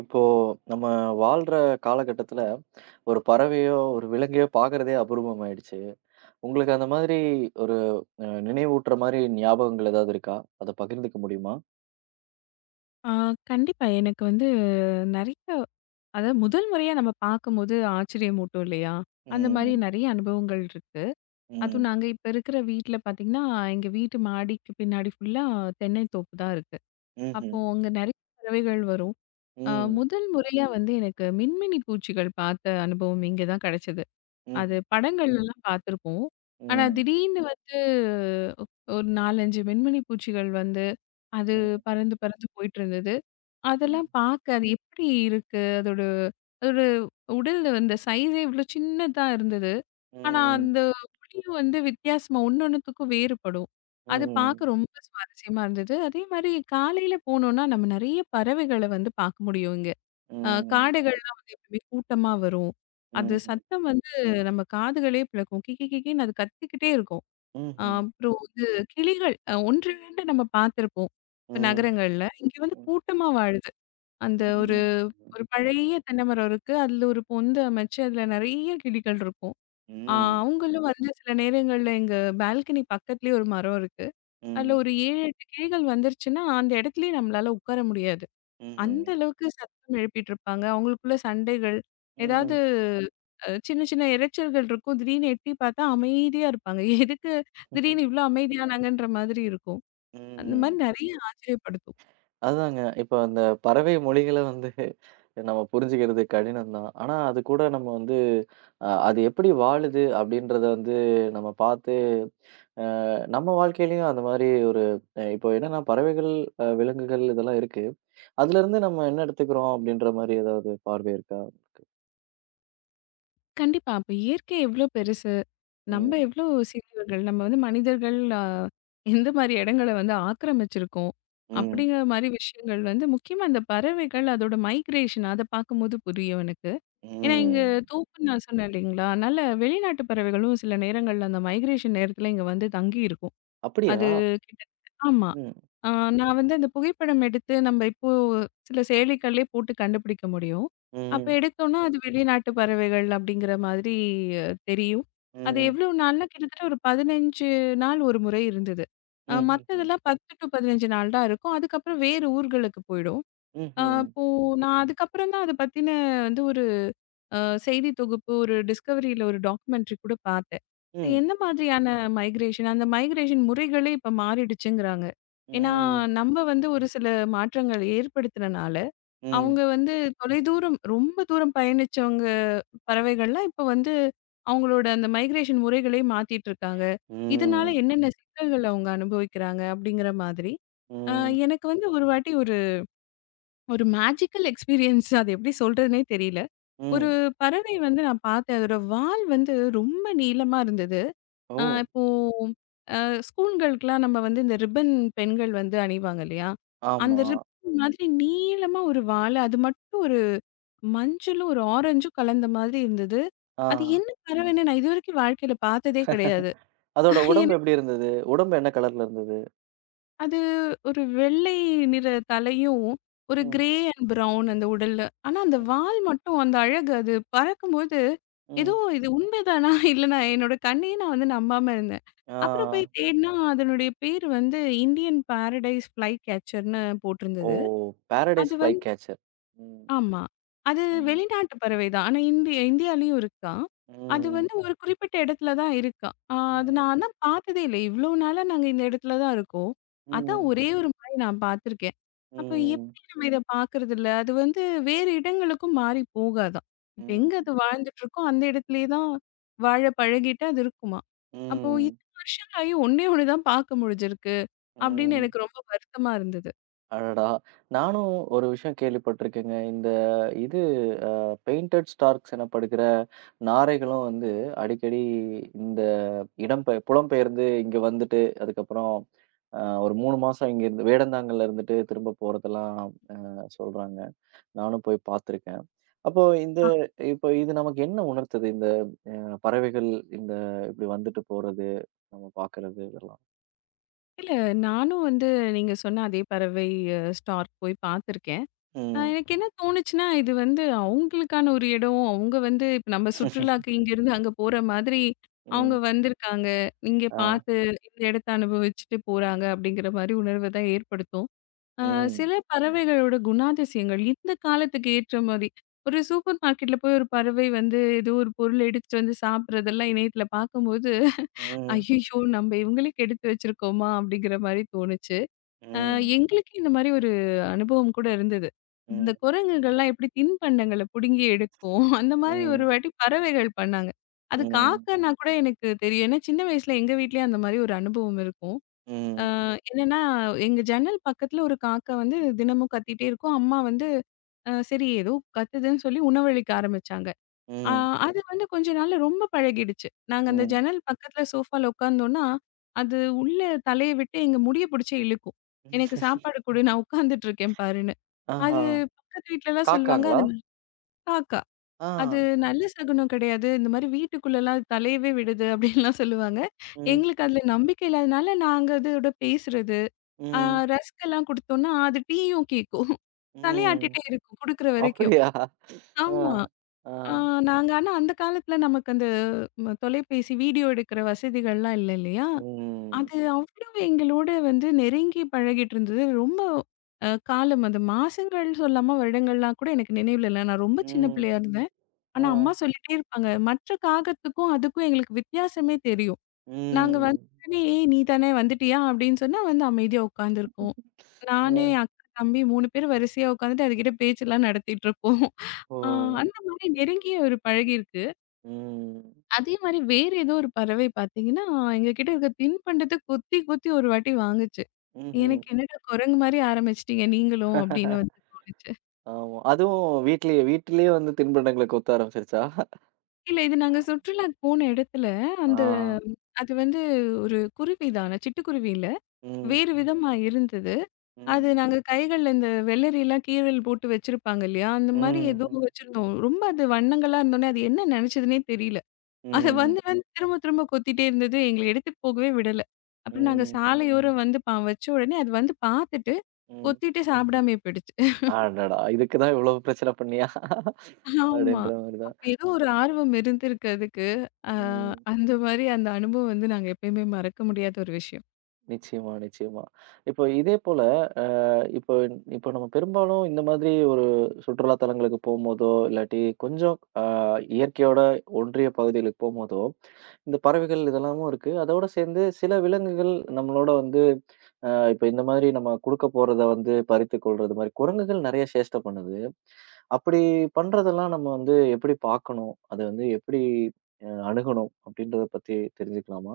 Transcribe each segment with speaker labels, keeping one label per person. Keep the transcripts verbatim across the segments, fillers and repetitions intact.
Speaker 1: இப்போ நம்ம வாழ்ற காலகட்டத்துல, ஒரு பறவையோ, ஒரு விலங்கையோ பார்க்கிறதே அபூர்வம் ஆயிடுச்சு. உங்களுக்கு அந்த மாதிரி ஒரு அ நினைவூட்டுற மாரி ஞாபகங்கள் ஏதாவது இருக்கா? அத பகிர்ந்துக்க முடியுமா?
Speaker 2: ஆ, கண்டிப்பா. எனக்கு வந்து நெறைய அதாவது முதல் முறையா நம்ம பார்க்கும்போது ஆச்சரியமூட்டும் இல்லையா? அந்த மாரி
Speaker 1: ம்.
Speaker 2: நெறைய அனுபவங்கள் இருக்கு. அதுவும்
Speaker 1: ம்.
Speaker 2: நாங்க இப்ப இருக்கிற வீட்ல பார்த்தீங்கன்னா, எங்க வீட்டு மாடிக்கு பின்னாடி ஃபுல்லா தென்னை தோப்பு தான் இருக்கு. அப்போ
Speaker 1: ம்ஹ்ம்.
Speaker 2: அங்க நெறைய பறவைகள் வரும். அ
Speaker 1: ம்.
Speaker 2: முதல் முறையா வந்து எனக்கு மின்மினி பூச்சிகள் பார்த்த அனுபவம் இங்க தான் கெடைச்சது. அது
Speaker 1: ம்ஹ்ம்.
Speaker 2: ம். படங்கள்லலாம் பார்த்துருப்போம். ஆனா
Speaker 1: ம்.
Speaker 2: திடீர்னு ம். வந்து ஒரு நான்கு, ஐந்து வெண்மணி பூச்சிகள் வந்து அது
Speaker 1: ம்.
Speaker 2: பறந்து பறந்து போயிட்டுருந்தது. அதெல்லாம் பார்க்க அது எப்படி இருக்கு? அதோட அதோட உடல்ல அந்த சைஸே இவ்ளோ சின்னதா இருந்தது. ஆனா
Speaker 1: ம்.
Speaker 2: அந்த ஒளியும் வந்து வித்தியாசமா ஒன்னொன்னுத்துக்கும் வேறுபடும். அது
Speaker 1: ம்.
Speaker 2: பார்க்க ரொம்ப சுவாரஸ்யமா இருந்தது. அதே மாரி காலையில போனோம்னா நம்ம நெறைய பறவைகள வந்து பார்க்க முடியும் இங்க. அ
Speaker 1: ம். ம்.
Speaker 2: காடைகள்லாம் வந்து எப்பவுமே கூட்டமா வரும். அது
Speaker 1: ம்ஹ்ம்.
Speaker 2: சத்தம் வந்து நம்ம காதுகளே பிளக்கும். கிக்கி கிக்கின்னு அது கத்திக்கிட்டே இருக்கும். அ
Speaker 1: ம்ஹ்ம்.
Speaker 2: அப்புறம் கிளிகள் அ ஒன்று, ரெண்டு நம்ம பார்த்திருப்போம். இப்ப
Speaker 1: ம்.
Speaker 2: நகரங்கள்ல. இங்க வந்து கூட்டமா வாழுது. அந்த ஒரு
Speaker 1: ம்.
Speaker 2: ஒரு பழைய தென்னை மரம் இருக்கு. அதுல ஒரு பொந்து அமைச்சு அதுல நெறைய கிளிகள் இருக்கும். அ
Speaker 1: ம். ம்.
Speaker 2: அவங்களும் வந்து சில நேரங்கள்ல எங்க பால்கனி பக்கத்துலயே ஒரு மரம் இருக்கு. அதுல
Speaker 1: ம்.
Speaker 2: ஒரு ஏழு, எட்டு கிளிகள் வந்துருச்சுன்னா, அந்த இடத்துலயே நம்மளால உட்கார முடியாது.
Speaker 1: ம்ஹ்ம்.
Speaker 2: அந்த அளவுக்கு சத்தம் எழுப்பிட்டு இருப்பாங்க. அவங்களுக்குள்ள சண்டைகள், ஏதாவது
Speaker 1: ம்.
Speaker 2: அ சின்ன சின்ன இரைச்சல்கள் இருக்கும். திடீர்னு எட்டி பார்த்தா அமைதியா இருப்பாங்க. எதுக்கு
Speaker 1: ம்ஹும்.
Speaker 2: திடீர்னு இவ்ளோ அமைதியானாங்கன்ற மாதிரி இருக்கும். அந்த மாரி
Speaker 1: ம்.
Speaker 2: நெறைய ஆச்சரியப்படுத்தும்.
Speaker 1: அதாங்க. இப்ப அந்த பறவை மொழிகள வந்து நம்ம புரிஞ்சுக்கிறது கடினம் தான். ஆனா, அது கூட நம்ம வந்து அ அது எப்படி வாழுது அப்படின்றத வந்து நம்ம பார்த்து, நம்ம வாழ்க்கையிலயும் அந்த மாரி ஒரு அஹ், இப்போ என்னன்னா பறவைகள், அ விலங்குகள் இதெல்லாம் இருக்கு. அதுலருந்து நம்ம என்ன எடுத்துக்கிறோம் அப்படின்ற மாரி ஏதாவது பார்வை இருக்கா?
Speaker 2: கண்டிப்பா. அப்ப இயற்கை எவ்ளோ பெருசு, நம்ம
Speaker 1: ம்,
Speaker 2: எவ்ளோ சிறியவர்கள், நம்ம வந்து மனிதர்கள் அ எந்த மாரி இடங்கள வந்து ஆக்கிரமிச்சிருக்கோம்.
Speaker 1: ம்,
Speaker 2: அப்படிங்கிற மாரி விஷயங்கள் வந்து முக்கியமா இந்த பறவைகள் அதோட மைக்ரேஷன் அத பார்க்கும்போது புரியும் எனக்கு. ஏன்னா, இங்க
Speaker 1: ம்.
Speaker 2: தோப்புன்னு நான் சொன்னேன் இல்லைங்களா? அதனால வெளிநாட்டு பறவைகளும் சில நேரங்கள்ல அந்த மைக்ரேஷன் நேரத்துல இங்க வந்து தங்கியிருக்கும்.
Speaker 1: அப்படியா?
Speaker 2: அது கிட்டத்தட்ட ஆமா.
Speaker 1: ம்,
Speaker 2: ஆ நான் வந்து அந்த புகைப்படம் எடுத்து நம்ம இப்போ சில செயலிகள்லே போட்டு கண்டுபிடிக்க முடியும். அப்ப
Speaker 1: ம்,
Speaker 2: எடுத்தோம்னா, அது வெளிநாட்டு பறவைகள் அப்படிங்கிற மாதிரி அஹ், தெரியும். அது
Speaker 1: ம்,
Speaker 2: எவ்வளோ நாள்னா கிட்டத்தட்ட ஒரு பதினைஞ்சு நாள் ஒரு முறை இருந்தது. அ
Speaker 1: ம்ஹ்ஹ்ம்,
Speaker 2: மத்ததெல்லாம் பத்து டு பதினைந்து நாள் தான் இருக்கும். அதுக்கப்புறம் வேறு ஊர்களுக்கு போயிடும். அ
Speaker 1: ம்ஹ்ம்,
Speaker 2: அப்போ நான் அதுக்கப்புறம் தான் அத பத்தின வந்து ஒரு அ செய்தி தொகுப்பு, ஒரு டிஸ்கவரியில ஒரு டாக்குமெண்ட்ரி கூட பார்த்தேன். இப்ப
Speaker 1: ம்,
Speaker 2: என்ன மாதிரியான மைக்ரேஷன், அந்த மைக்ரேஷன் முறைகளே இப்ப மாறிடுச்சுங்கிறாங்க.
Speaker 1: ம்,
Speaker 2: ஏன்னா,
Speaker 1: ம்,
Speaker 2: நம்ப வந்து ஒரு சில மாற்றங்கள் ஏற்படுத்துனனால,
Speaker 1: ம்,
Speaker 2: அவங்க
Speaker 1: ம்,
Speaker 2: வந்து தொலைதூரம் ரொம்ப தூரம் பயணிச்சவங்க பறவைகள்லாம் இப்ப வந்து அவங்களோட அந்த மைக்ரேஷன் முறைகளே மாத்திட்டு இருக்காங்க. இதனால
Speaker 1: ம்.
Speaker 2: என்னென்ன சிக்கல்கள் அவங்க அனுபவிக்கிறாங்க அப்படிங்கிற மாதிரி. அ
Speaker 1: ம்
Speaker 2: எனக்கு வந்து ஒரு வாட்டி ஒரு ஒரு மேஜிக்கல் எக்ஸ்பீரியன்ஸ் அது எப்படி சொல்றதுன்னே தெரியல. ஒரு
Speaker 1: ம்
Speaker 2: பறவை வந்து நான் பார்த்தேன். அதோட வால் வந்து ரொம்ப நீளமா இருந்தது.
Speaker 1: ஓ!
Speaker 2: அ இப்போ அ ஸ்கூல்களுக்கெல்லாம் நம்ம வந்து இந்த ரிப்பன் பெண்கள் வந்து அணிவாங்க இல்லையா? அந்த
Speaker 1: ஆமா.
Speaker 2: ரிப்பன் ஆமா. மாதிரி நீளமா ஒரு வாலு, அது மட்டும் ஒரு மஞ்சளும், ஒரு ஆரஞ்சும் கலந்த மாதிரி இருந்தது.
Speaker 1: ஆ.
Speaker 2: அது என்ன பறவைன்னு நான் இதுவரைக்கும் வாழ்க்கையில பார்த்ததே கிடையாது.
Speaker 1: அதோட உடம்பு எப்படி இருந்தது? உடம்பு என்ன கலர்ல இருந்தது?
Speaker 2: அது ஒரு வெள்ளை நிற தலையும், ஒரு
Speaker 1: ம்,
Speaker 2: கிரே அண்ட் ப்ரவுன் அந்த உடலு. ஆனா, அந்த
Speaker 1: ம்.
Speaker 2: வால் மட்டும் அந்த அழகு அது பறக்கும்போது, ஏதோ
Speaker 1: ம்.
Speaker 2: இது உண்மைதானா? இல்ல நான் என்னோட கண்ணையே நான் வந்து நம்பாம இருந்தேன்.
Speaker 1: ஆ.
Speaker 2: அப்புறம் போய் தேடுனா அதனுடைய பேர் வந்து இந்தியன் பாரடைஸ் ஃப்ளை கேச்சர்ன்னு
Speaker 1: ஓ!
Speaker 2: போட்டிருந்தது. அது
Speaker 1: பாரடைஸ் ஃப்ளை
Speaker 2: வந்து
Speaker 1: கேச்சர். ம்.
Speaker 2: ஆமா. அது
Speaker 1: ம்.
Speaker 2: வெளிநாட்டு பறவை தான். ஆனா இந்திய இந்தியாலயும் இருக்காம். அது
Speaker 1: ம்.
Speaker 2: வந்து ஓ! ஒரு குறிப்பிட்ட இடத்துல தான் இருக்காம். ஆ அது நான்
Speaker 1: ம்.
Speaker 2: ஆனா பார்த்ததே இல்ல. இவ்ளோ நாளா நாங்க இந்த இடத்துல தான் இருக்கோம். அதான்
Speaker 1: ம்.
Speaker 2: ஒரே ம். ஒரு முறை நான் பார்த்துருக்கேன். அப்ப
Speaker 1: ம்.
Speaker 2: எப்படி நம்ம இத பார்க்கறதில்ல? அது வந்து வேறு இடங்களுக்கும் மாறி போகாதாம். இப்ப எங்க
Speaker 1: ம்.
Speaker 2: அது வாழ்ந்துட்டு இருக்கோ, அந்த இடத்திலேயே தான் வாழ பழகிட்டு அது இருக்குமாம். அப்போ
Speaker 1: ம்.
Speaker 2: இத்தன வருஷங்களாயும் ஒண்ணே ஒண்ணு தான் பார்க்க முடிஞ்சிருக்கு அப்படின்னு
Speaker 1: ம்.
Speaker 2: எனக்கு ரொம்ப வருத்தமா இருந்தது.
Speaker 1: அடடா! நானும் ஒரு விஷயம் கேள்விப்பட்டிருக்கேங்க. இந்த இது பெயிண்டட் ஸ்டார்க்ஸ் எனப்படுகிற நாரைகளும் வந்து அடிக்கடி இந்த இடம்பெய புலம்பெயர்ந்து இங்க வந்துட்டு, அதுக்கப்புறம் அ ஒரு மூணு மாசம் இங்க இருந்து வேடந்தாங்கல்ல இருந்துட்டு திரும்ப போறதெல்லாம் அ சொல்றாங்க. நானும் போய் பார்த்துருக்கேன். அப்போ இந்த இப்போ இது நமக்கு என்ன உணர்த்துது? இந்த அ பறவைகள் இந்த இப்படி வந்துட்டு போறது, நம்ம பார்க்கறது இதெல்லாம்.
Speaker 2: இல்ல, நானும் வந்து நீங்க சொன்ன அதே பறவை அ ஸ்டார்க் போய் பார்த்துருக்கேன். அ
Speaker 1: ம்.
Speaker 2: எனக்கு என்ன தோணுச்சுன்னா, இது வந்து அவங்களுக்கான ஒரு இடம். அவங்க வந்து இப்ப நம்ம சுற்றுலாக்கு இங்கேருந்து அங்க போற மாதிரி, அவங்க
Speaker 1: ம்.
Speaker 2: வந்திருக்காங்க. இங்க
Speaker 1: ஆ.
Speaker 2: பார்த்து இந்த இடத்த அனுபவிச்சுட்டு போறாங்க அப்படிங்கிற மாரி உணர்வ தான் ஏற்படுத்தும். அ
Speaker 1: ம்.
Speaker 2: சில பறவைகளோட குணாதிசயங்கள் இந்த காலத்துக்கு ஏற்ற மாரி, ஒரு சூப்பர் மார்க்கெட்ல போய் ஒரு பறவை வந்து ஏதோ ஒரு பொருள் எடுத்துட்டு வந்து சாப்பிடுறதெல்லாம் இணையத்துல பார்க்கும்போது,
Speaker 1: ம்.
Speaker 2: "ஐயய்யோ! நம்ம இவங்களுக்கு எடுத்து வச்சிருக்கோமா?" அப்படிங்கிற மாரி தோணுச்சு. அ
Speaker 1: ம்.
Speaker 2: எங்களுக்கே இந்த மாரி ஒரு அனுபவம் கூட இருந்தது. இந்த
Speaker 1: ம்.
Speaker 2: குரங்குகள்லாம் எப்படி தின்பண்டங்கள புடுங்கி எடுக்கும், அந்த மாரி ஒரு
Speaker 1: ம்.
Speaker 2: வாட்டி பறவைகள் பண்ணாங்க. அது
Speaker 1: ம்.
Speaker 2: காக்கன்னா கூட எனக்கு தெரியும். ஏன்னா சின்ன வயசுல எங்க வீட்லயே அந்த மாரி ஒரு அனுபவம் இருக்கும். அ
Speaker 1: ம்.
Speaker 2: என்னன்னா, எங்க ஜன்னல் பக்கத்துல ஒரு காக்கா வந்து தினமும் கத்திட்டே இருக்கும். அம்மா வந்து அ சரி ஏதோ கத்துதுன்னு சொல்லி உணவளிக்க ஆரம்பிச்சாங்க. ஆ
Speaker 1: ம்.
Speaker 2: அது வந்து கொஞ்ச நாள்ல ரொம்ப பழகிடுச்சு. நாங்க அந்த
Speaker 1: ம்.
Speaker 2: ஜன்னல் பக்கத்துல சோஃபால உட்கார்ந்தோம்னா, அது உள்ள தலைய விட்டு எங்க முடிய புடிச்சு இழுக்கும். "எனக்கு சாப்பாடு குடு, நான் உட்கார்ந்துட்டு இருக்கேன் பாருன்னு."
Speaker 1: ஆஹா!
Speaker 2: அது பக்கத்து வீட்லலாம் சொல்லுவாங்க,
Speaker 1: காக்காங்களா?
Speaker 2: அது ந காக்கா.
Speaker 1: ஆ.
Speaker 2: அது நல்ல சகுனம் கிடையாது. இந்த மாரி வீட்டுக்குள்ளலாம் தலையவே விடுது அப்படின்லாம் சொல்லுவாங்க.
Speaker 1: ம்.
Speaker 2: எங்களுக்கு அதுல நம்பிக்கை இல்லாதனால நாங்க அதோட பேசுறது, ஆ
Speaker 1: ம்.
Speaker 2: ரஸ்க் எல்லாம் குடுத்தோம்னா, அது டீயும் கேக்கும்.
Speaker 1: ம்.
Speaker 2: தலையாட்டிட்டே இருக்கும் குடுக்குற வரைக்கும்.
Speaker 1: அப்படியா? ஆ.
Speaker 2: ஆமா.
Speaker 1: ஆ.
Speaker 2: ஆ நாங்க ஆனா அந்த காலத்துல நமக்கு அந்த ம தொலைபேசி, வீடியோ எடுக்கிற வசதிகள்லாம் இல்ல இல்லையா?
Speaker 1: ம்.
Speaker 2: அது அவ்வளவு எங்களோட வந்து நெருங்கி பழகிட்டு இருந்தது. ரொம்ப அ காலம் அது மாசங்கள் சொல்லாம வருடங்கள்லாம் கூட எனக்கு நினைவுல இல்ல. நான் ரொம்ப சின்ன
Speaker 1: ம்.
Speaker 2: பிள்ளையா இருந்தேன்.
Speaker 1: ஆ.
Speaker 2: ஆனா அம்மா சொல்லிட்டே இருப்பாங்க. மற்ற காகத்துக்கும், அதுக்கும் எங்களுக்கு வித்தியாசமே தெரியும். நாங்க
Speaker 1: ம்.
Speaker 2: வந்தோனே, "நீ தானே வந்துட்டியா?" அப்படின்னு சொன்னா வந்து அமைதியா உட்காந்துருக்கும்.
Speaker 1: அ.
Speaker 2: நானு, அக்கா, தம்பி மூணு பேர் வரிசையா உட்காந்துட்டு அதுகிட்ட பேச்செல்லாம் நடத்திட்டுருப்போம்.
Speaker 1: ஓ!
Speaker 2: ஆ அந்த மாரி நெருங்கிய ஒரு பழகியிருக்கு.
Speaker 1: ம்.
Speaker 2: அதே மாரி வேற ஏதோ ஒரு பறவை பார்த்தீங்கன்னா, எங்க கிட்ட இருக்க தின்பண்டத்த கொத்தி கொத்தி ஒரு வாட்டி வாங்குச்சு.
Speaker 1: ம்ஹ்ம்.
Speaker 2: எனக்கு "என்னடா குரங்கு மாரி ஆரம்பிச்சுட்டீங்க நீங்களும்" அப்படின்னு வந்து தோணுச்சு.
Speaker 1: ஆமா. அதுவும் வீட்லயே வீட்டிலேயே வந்து தின்பண்டங்கள கொத்த ஆரம்பிச்சுருச்சா?
Speaker 2: இல்ல இது நாங்க சுற்றுலாக்கு போன இடத்துல
Speaker 1: ஆ.
Speaker 2: அந்த அது வந்து ஒரு குருவி தான். ஆனா சிட்டுக்குருவி இல்ல.
Speaker 1: ம்.
Speaker 2: வேறு விதமா இருந்தது. அது
Speaker 1: ம்.
Speaker 2: நாங்க கைகள்ல இந்த வெள்ளரிலாம் கீறல் போட்டு வச்சிருப்பாங்க இல்லையா? அந்த மாரி
Speaker 1: ம்.
Speaker 2: ஏதோ ம்.
Speaker 1: ம்.
Speaker 2: வச்சிருந்தோம். ரொம்ப அது வண்ணங்களா இருந்தோனே, அது என்ன நெனச்சதுன்னே தெரியல. அது
Speaker 1: ம்.
Speaker 2: வந்து ம். வந்து திரும்ப திரும்ப கொத்திட்டே இருந்தது. எங்கள எடுத்துட்டு போகவே விடல. அப்புறம் நாங்க
Speaker 1: ம்.
Speaker 2: சாலையோரம் வந்து பா வச்ச உடனே அது வந்து பாத்துட்டு,
Speaker 1: ம்.
Speaker 2: கொத்திட்டு ம். சாப்பிடாமயே போயிடுச்சு.
Speaker 1: அடடா! இதுக்கு தான் இவ்வளோ பிரச்சனை பண்ணியா?
Speaker 2: ஆமா.
Speaker 1: அப்படின்ற மாரி தான்.
Speaker 2: அப்ப ஏதோ ஒரு ஆர்வம் இருந்திருக்கு அதுக்கு. அ
Speaker 1: ம்.
Speaker 2: அந்த மாரி அந்த அனுபவம் வந்து நாங்க எப்பயுமே மறக்க முடியாத ஒரு விஷயம்.
Speaker 1: நிச்சயமா, நிச்சயமா. இப்போ இதே போல இப்போ இப்போ நம்ம பெரும்பாலும் இந்த மாதிரி ஒரு சுற்றுலா தலங்களுக்கு போம்போதோ, இல்லாட்டி கொஞ்சம் அ இயற்கையோட ஒன்றிய பகுதிகளுக்கு போம்போதோ, இந்த பறவைகள் இதெல்லாமும் இருக்கு. அதோட சேர்ந்து சில விலங்குகள் நம்மளோட வந்து அ இப்ப இந்த மாதிரி நம்ம குடுக்க போறத வந்து பறித்து கொள்றது மாரி, குரங்குகள் நெறைய சேஷ்டை பண்ணுது. அப்படி பண்றதெல்லாம் நம்ம வந்து எப்படி பார்க்கணும்? அது வந்து எப்படி அ அணுகணும்? அப்படின்றத பத்தி தெரிஞ்சுக்கலாமா?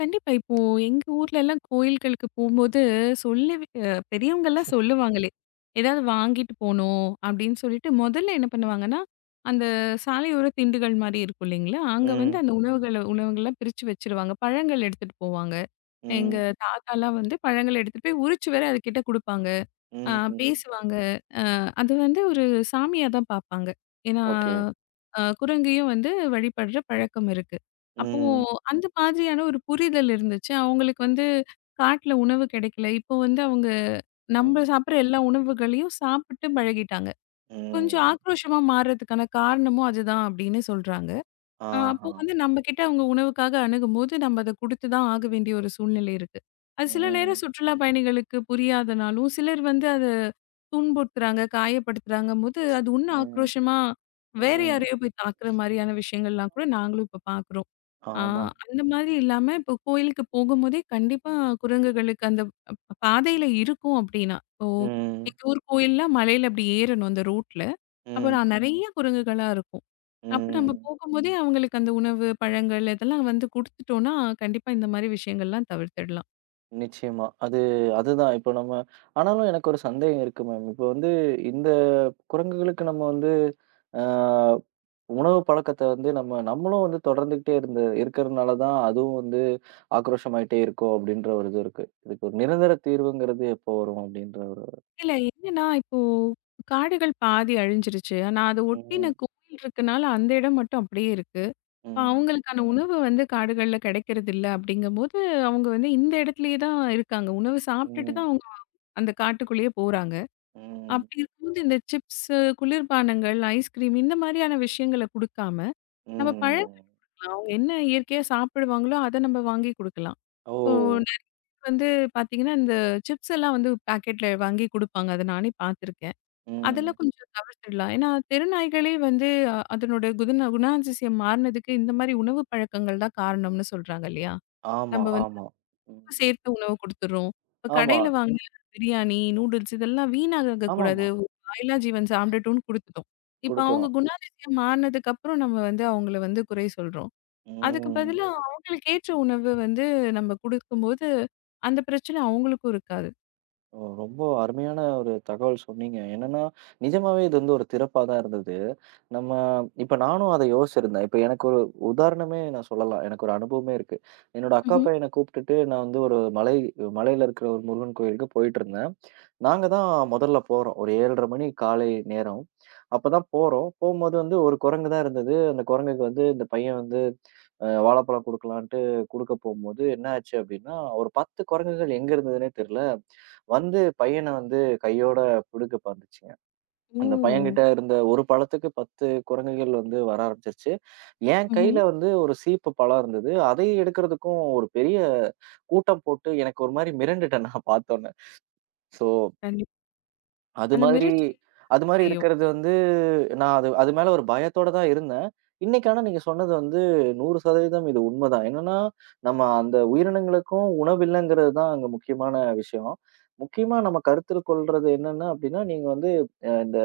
Speaker 2: கண்டிப்பா. இப்போ எங்க ஊர்ல எல்லாம் கோயில்களுக்கு போம்போது சொல்லி அ பெரியவங்கலாம் சொல்லுவாங்களே! ஏதாவது வாங்கிட்டு போணும் அப்படின்னு சொல்லிட்டு முதல்ல என்ன பண்ணுவாங்கன்னா, அந்த சாலையோர திண்டுகள் மாரி இருக்கும் இல்லைங்களா? அங்க வந்து
Speaker 1: ம்.
Speaker 2: அந்த உணவுகள உணவுகள்லாம் பிரிச்சு வச்சுருவாங்க. பழங்கள் எடுத்துட்டு போவாங்க. எங்க
Speaker 1: ம்.
Speaker 2: தாத்தாலாம் வந்து பழங்கள எடுத்துட்டு போய் உரிச்சு வேற அதுகிட்ட குடுப்பாங்க. அ
Speaker 1: ம்ஹ்ஹ்ம்.
Speaker 2: பேசுவாங்க. அது வந்து ஒரு சாமியா தான் பார்ப்பாங்க. ஏன்னா,
Speaker 1: ஓகே.
Speaker 2: அ குரங்கையும் வந்து வழிபடுற பழக்கம் இருக்கு. அப்போ
Speaker 1: ம். okay.
Speaker 2: அந்த மாதிரியான ஒரு புரிதல் இருந்துச்சு. அவங்களுக்கு வந்து காட்டுல உணவு கிடைக்கல. இப்போ வந்து அவங்க
Speaker 1: ம்.
Speaker 2: நம்ம
Speaker 1: ம்.
Speaker 2: சாப்பிடுற எல்லா உணவுகளையும் சாப்பிட்டு பழகிட்டாங்க. கொஞ்சம்
Speaker 1: ம்.
Speaker 2: ஆக்ரோஷமா மாறுறதுக்கான காரணமும் அதுதான் அப்படின்னு சொல்றாங்க. ஆ அப்போ
Speaker 1: ఆహా!
Speaker 2: வந்து நம்மகிட்ட அவங்க உணவுக்காக அணுகும்போது, நம்ம அத குடுத்து தான் ஆக வேண்டிய ஒரு சூழ்நிலை இருக்கு. அது சில
Speaker 1: హ్మ్.
Speaker 2: நேரம் சுற்றுலா பயணிகளுக்கு புரியாதனாலும், சிலர் வந்து அத துன்புறுத்துறாங்க, காயப்படுத்துறாங்கம்போது, அது இன்னும்
Speaker 1: హ్మ్.
Speaker 2: ஆக்ரோஷமா வேற
Speaker 1: ம்.
Speaker 2: யாரையோ போய் தாக்குற மாரியான விஷயங்கள்லாம் கூட நாங்களும் இப்ப பார்க்குறோம். ஆ
Speaker 1: ஆமா.
Speaker 2: அந்த மாதிரி இல்லாம இப்போ கோயிலுக்கு போகும்போதே கண்டிப்பா குரங்குகளுக்கு அந்த அ பாதையில இருக்கும் அப்படின்னா, இப்போ
Speaker 1: ம்.
Speaker 2: எங்க ஊர் கோயில்லாம் மலையில அப்படி ஏறணும் அந்த ரோட்ல. அப்ப
Speaker 1: ம்.
Speaker 2: நான் நெறைய குரங்குகளா இருக்கும். அப்ப நம்ம
Speaker 1: ம்.
Speaker 2: போகும்போதே அவங்களுக்கு அந்த உணவு, பழங்கள் இதெல்லாம் வந்து குடுத்துட்டோம்னா, கண்டிப்பா இந்த மாரி விஷயங்கள்லாம் தவிர்த்துடலாம்.
Speaker 1: நிச்சயமா. அது அதுதான். இப்போ நம்ம ஆனாலும் எனக்கு ஒரு சந்தேகம் இருக்கு மேம். இப்போ வந்து இந்த குரங்குகளுக்கு நம்ம வந்து அ உணவு பழக்கத்த வந்து நம்ம நம்மளும் வந்து தொடர்ந்துகிட்டே இருந்த இருக்கிறதுனால தான் அதுவும் வந்து ஆக்ரோஷமாயிட்டே இருக்கும் அப்படின்ற ஒரு இது இருக்கு. இதுக்கு ஒரு நிரந்தர தீர்வுங்கிறது எப்போ வரும் அப்படின்ற ஒரு
Speaker 2: இல்ல என்னன்னா, இப்போ காடுகள் பாதி அழிஞ்சிருச்சு. ஆனா அத ஒட்டின
Speaker 1: ம்.
Speaker 2: கோயில் இருக்கனால அந்த இடம் மட்டும் அப்படியே இருக்கு. இப்ப
Speaker 1: ம்.
Speaker 2: அவங்களுக்கான உணவு வந்து காடுகள்ல கிடைக்கிறதில்ல அப்படிங்கும்போது, அவங்க வந்து இந்த இடத்துலயே தான் இருக்காங்க. உணவு சாப்பிட்டுட்டு
Speaker 1: ம்.
Speaker 2: தான் அவங்க அந்த காட்டுக்குள்ளேயே போறாங்க.
Speaker 1: ம்.
Speaker 2: அப்படி இருக்கும்போது இந்த சிப்ஸு, குளிர்பானங்கள், ஐஸ்கிரீம் இந்த மாரியான விஷயங்கள குடுக்காம, நம்ம
Speaker 1: ம்.
Speaker 2: பழங்கள்லாம் அவங்க என்ன இயற்கையா சாப்பிடுவாங்களோ, அத நம்ம வாங்கி குடுக்கலாம்.
Speaker 1: ஓ!
Speaker 2: இப்போ எனக்கு வந்து பார்த்தீங்கன்னா, இந்த சிப்ஸ் எல்லாம் வந்து பாக்கெட்ல வாங்கி குடுப்பாங்க. அத நானே பார்த்துருக்கேன்.
Speaker 1: ம்.
Speaker 2: அதெல்லாம் கொஞ்சம் தவிர்த்துடலாம். ஏன்னா, தெருநாய்களே வந்து அ- அதனோட குதுன குணாதிசயம் மாறுனதுக்கு இந்த மாரி உணவு பழக்கங்கள் தான் காரணம்னு சொல்றாங்க இல்லையா?
Speaker 1: ஆமா,
Speaker 2: நம்ம வந்து
Speaker 1: ஆமா. ம்.
Speaker 2: உப்பு சேர்த்து உணவு குடுத்துடுறோம். இப்ப
Speaker 1: ஆமா,
Speaker 2: கடையில வாங்கின பிரியாணி, நூடுல்ஸ் இதெல்லாம் வீணாகக்கூடாது.
Speaker 1: ஆமாமா.
Speaker 2: ஒரு வாயில்லா ஜீவன் சாப்பிடட்டும்னு குடுத்துட்டோம். இப்ப அவங்க
Speaker 1: குடுக்குறோம்.
Speaker 2: குணாதிசயம் மாறுனதுக்கு அப்புறம் நம்ம வந்து அவங்கள வந்து குறை சொல்றோம். அதுக்கு
Speaker 1: ம்.
Speaker 2: பதிலா ம். அவங்களுக்கு ஏற்ற உணவு வந்து நம்ம குடுக்கும்போது, அந்த பிரச்சனை அவங்களுக்கும் இருக்காது.
Speaker 1: ஓ! ரொம்ப அருமையான ஒரு தகவல் சொன்னீங்க. என்னன்னா, நிஜமாவே இது வந்து ஒரு திறப்பா தான் இருந்தது. நம்ம இப்ப நானும் அத யோசிச்சிருந்தேன். இப்ப எனக்கு ஒரு உதாரணமே நான் சொல்லலாம். எனக்கு ஒரு அனுபவமே இருக்கு. என்னோட அக்கா
Speaker 2: ம்ஹ்ம்.
Speaker 1: பையன கூப்ட்டுட்டு நான் வந்து ஒரு மலை மலையில இருக்கிற ஒரு முருகன் கோயிலுக்கு போயிட்டுருந்தேன். நாங்க தான் முதல்ல போறோம். ஒரு ஏழரை மணி காலை நேரம். அப்பதான் போறோம். போம்போது வந்து ஒரு குரங்கு தான் இருந்தது. அந்த குரங்குக்கு வந்து இந்த பையன் வந்து அ வாழைப்பழம் குடுக்கலான்ட்டு குடுக்க போம்போது என்ன ஆச்சு அப்டின்னா, ஒரு பத்து குரங்குகள் எங்க இருந்ததுன்னே தெர்ல வந்து பையன வந்து கையோட புடுங்க பாத்துச்சுங்க.
Speaker 2: ஓ!
Speaker 1: அந்த பையன்கிட்ட இருந்த ஒரு பழத்துக்கு பத்து குரங்குகள் வந்து வர ஆரம்பிச்சுருச்சு. என்
Speaker 2: ம்ஹ்ம்.
Speaker 1: கையில வந்து ஒரு சீப்பு பழம் இருந்தது. அதை எடுக்கிறதுக்கும் ஒரு பெரிய கூட்டம் போட்டு எனக்கு ஒரு மாரி மிரண்டுட்டேன் நான் பார்த்தோன்னே. ஸோ
Speaker 2: கண்டிப்பா.
Speaker 1: அது
Speaker 2: அந்த
Speaker 1: மாதிரி
Speaker 2: முயற்சி
Speaker 1: அது மாதிரி
Speaker 2: செய்யும்.
Speaker 1: இருக்கிறது வந்து, நான் அது அது மேல ஒரு பயத்தோட தான் இருந்தேன். இன்னைக்கு ஆனா நீங்க சொன்னது வந்து நூறு சதவீதம் இது உண்மதான். என்னன்னா, நம்ம அந்த உயிரினங்களுக்கும் உணவு இல்லங்கிறது தான் அங்க முக்கியமான விஷயம். முக்கியமா நம்ம கருத்தில் கொள்றது என்னன்னா அப்டின்னா, நீங்க வந்து அ இந்த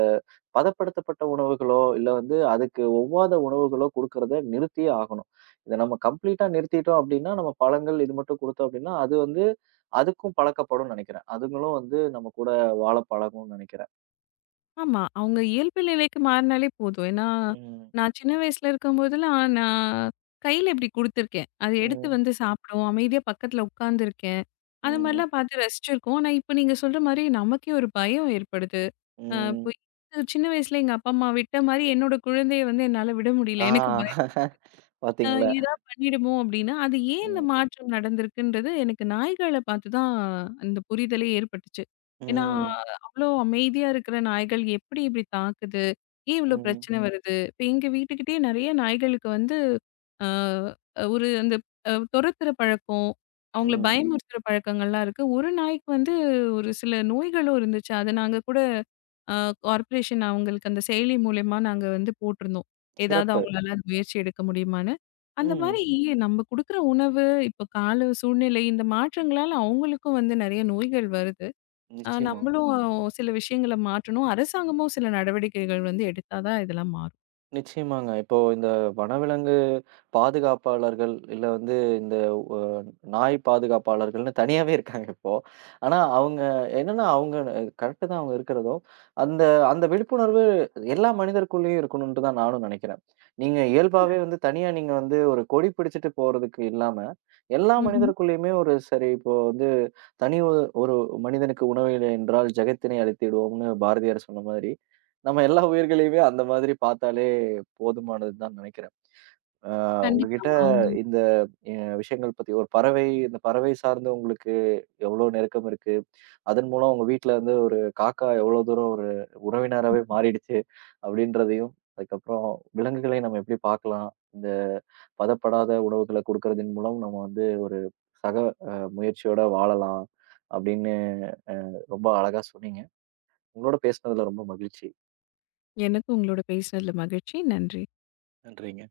Speaker 1: பதப்படுத்தப்பட்ட உணவுகளோ, இல்ல வந்து அதுக்கு ஒவ்வாத உணவுகளோ குடுக்கறத நிறுத்தியே ஆகணும். இத நம்ம கம்ப்ளீட்டா நிறுத்திட்டோம் அப்டின்னா, நம்ம பழங்கள் இது மட்டும் குடுத்தோம் அப்டின்னா, அது வந்து அதுக்கும் பழக்கப்படும்னு நெனைக்கிறேன். அதுங்களும் வந்து நம்ம கூட வாழ பழகும்னு நெனைக்கிறேன்.
Speaker 2: ஆமா. அவங்க இயல்பு நிலைக்கு மாறினாலே போதும். ஏன்னா,
Speaker 1: ம்.
Speaker 2: நான் சின்ன வயசுல இருக்கும்போதெல்லாம் நான் கையில இப்டி குடுத்துருக்கேன். அத எடுத்து
Speaker 1: ம்.
Speaker 2: வந்து சாப்பிடும். அமைதியா பக்கத்துல உட்காந்துருக்கேன். அந்த
Speaker 1: ம்.
Speaker 2: மாரிலாம் பார்த்து ரசிச்சிருக்கோம். ஆனா, இப்ப நீங்க சொல்ற மாரி நமக்கே ஒரு பயம் ஏற்படுது. அ இப்போ
Speaker 1: ம்.
Speaker 2: இது சின்ன வயசுல எங்க அப்பா, அம்மா விட்ட மாரி என்னோட குழந்தைய வந்து என்னால விட முடியல.
Speaker 1: ஆ
Speaker 2: எனக்கு பயம். அ
Speaker 1: பாத்தீங்களா?
Speaker 2: இதா பண்ணிடுமோ அப்டின்னா, அது ஏன் இந்த
Speaker 1: ம்.
Speaker 2: மாற்றம் நடந்திருக்குன்றது எனக்கு நாய்கள பார்த்து தான் அந்த புரிதலே ஏற்பட்டுச்சு. ஏன்னா,
Speaker 1: ம்.
Speaker 2: அவ்ளோ அமைதியா இருக்கிற நாய்கள் எப்படி இப்படி தாக்குது? ஏன் இவ்ளோ
Speaker 1: ம்.
Speaker 2: பிரச்சனை ம். வருது? இப்ப எங்க வீட்டுக்கிட்டயே நெறைய நாய்களுக்கு வந்து அ ஒரு அந்த அ தொரத்துற பழக்கம், அவங்கள
Speaker 1: ம்.
Speaker 2: பயமுறுத்துற பழக்கங்கள்லாம் இருக்கு. ஒரு நாய்க்கு வந்து ஒரு சில நோய்களும் இருந்துச்சு. அத நாங்க கூட அ கார்ப்பரேஷன் அவங்களுக்கு அந்த செயலி மூலியமா நாங்க வந்து போட்டிருந்தோம். ஏதாவது
Speaker 1: சிறப்பு.
Speaker 2: அவங்களால அது முயற்சி எடுக்க முடியுமான்னு. அந்த
Speaker 1: ம்.
Speaker 2: மாரி நம்ம குடுக்குற உணவு, இப்ப கால சூழ்நிலை இந்த மாற்றங்களால அவங்களுக்கும் வந்து நெறைய நோய்கள் வருது. அ
Speaker 1: நிச்சயமா.
Speaker 2: நம்மளும் சில விஷயங்கள மாற்றணும். அரசாங்கமும் சில நடவடிக்கைகள் வந்து எடுத்தா தான் இதெல்லாம் மாறும்.
Speaker 1: நிச்சயமாங்க. இப்போ இந்த வனவிலங்கு பாதுகாப்பாளர்கள், இல்ல வந்து இந்த அ நாய் பாதுகாப்பாளர்கள்ன்னு தனியாவே இருக்காங்க இப்போ. ஆனா அவங்க என்னன்னா அவங்க கரெக்ட்டு தான் அவங்க இருக்கிறதும். அந்த அந்த விழிப்புணர்வு எல்லா மனிதருக்குள்ளயும் இருக்கணுன்ட்டு தான் நானும் நினைக்கிறேன். நீங்க இயல்பாவே வந்து தனியா நீங்க வந்து ஒரு கொடி பிடிச்சுட்டு போறதுக்கு இல்லாம, எல்லா
Speaker 2: ம்ஹ்ம்.
Speaker 1: மனிதருக்குள்ளயுமே ஒரு சரி இப்போ வந்து தனி ஒ ஒரு மனிதனுக்கு உணவில்லை என்றால் ஜெகத்தினை அழித்திடுவோம்னு பாரதியார் சொன்ன மாதிரி, நம்ம எல்லா உயிர்களையுமே அந்த மாதிரி பார்த்தாலே போதுமானதுதான் நினைக்கிறேன். அ
Speaker 2: கண்டிப்பா.
Speaker 1: உங்ககிட்ட
Speaker 2: அவங்க
Speaker 1: இந்த அ விஷயங்கள் பத்தி ஒரு பறவை இந்த பறவை சார்ந்து உங்களுக்கு எவ்ளோ நெருக்கம் இருக்கு? அதன் மூலம் உங்க வீட்ல வந்து ஒரு காக்கா எவ்ளோ தூரம் ஒரு உறவினராவே மாறிடுச்சு அப்டின்றதையும், அதுக்கப்புறம் விலங்குகளை நம்ம எப்டி பார்க்கலாம்? இந்த பதப்படாத உணவுகள குடுக்கறதின் மூலம் நம்ம வந்து ஒரு சக அ முயற்சியோட வாழலாம் அப்டின்னு ரொம்ப அழகா சொன்னீங்க. உங்களோட பேசுனதுல ரொம்ப மகிழ்ச்சி.
Speaker 2: எனக்கும் உங்களோட பேசினதுல மகிழ்ச்சி. நன்றி.
Speaker 1: நன்றிங்க.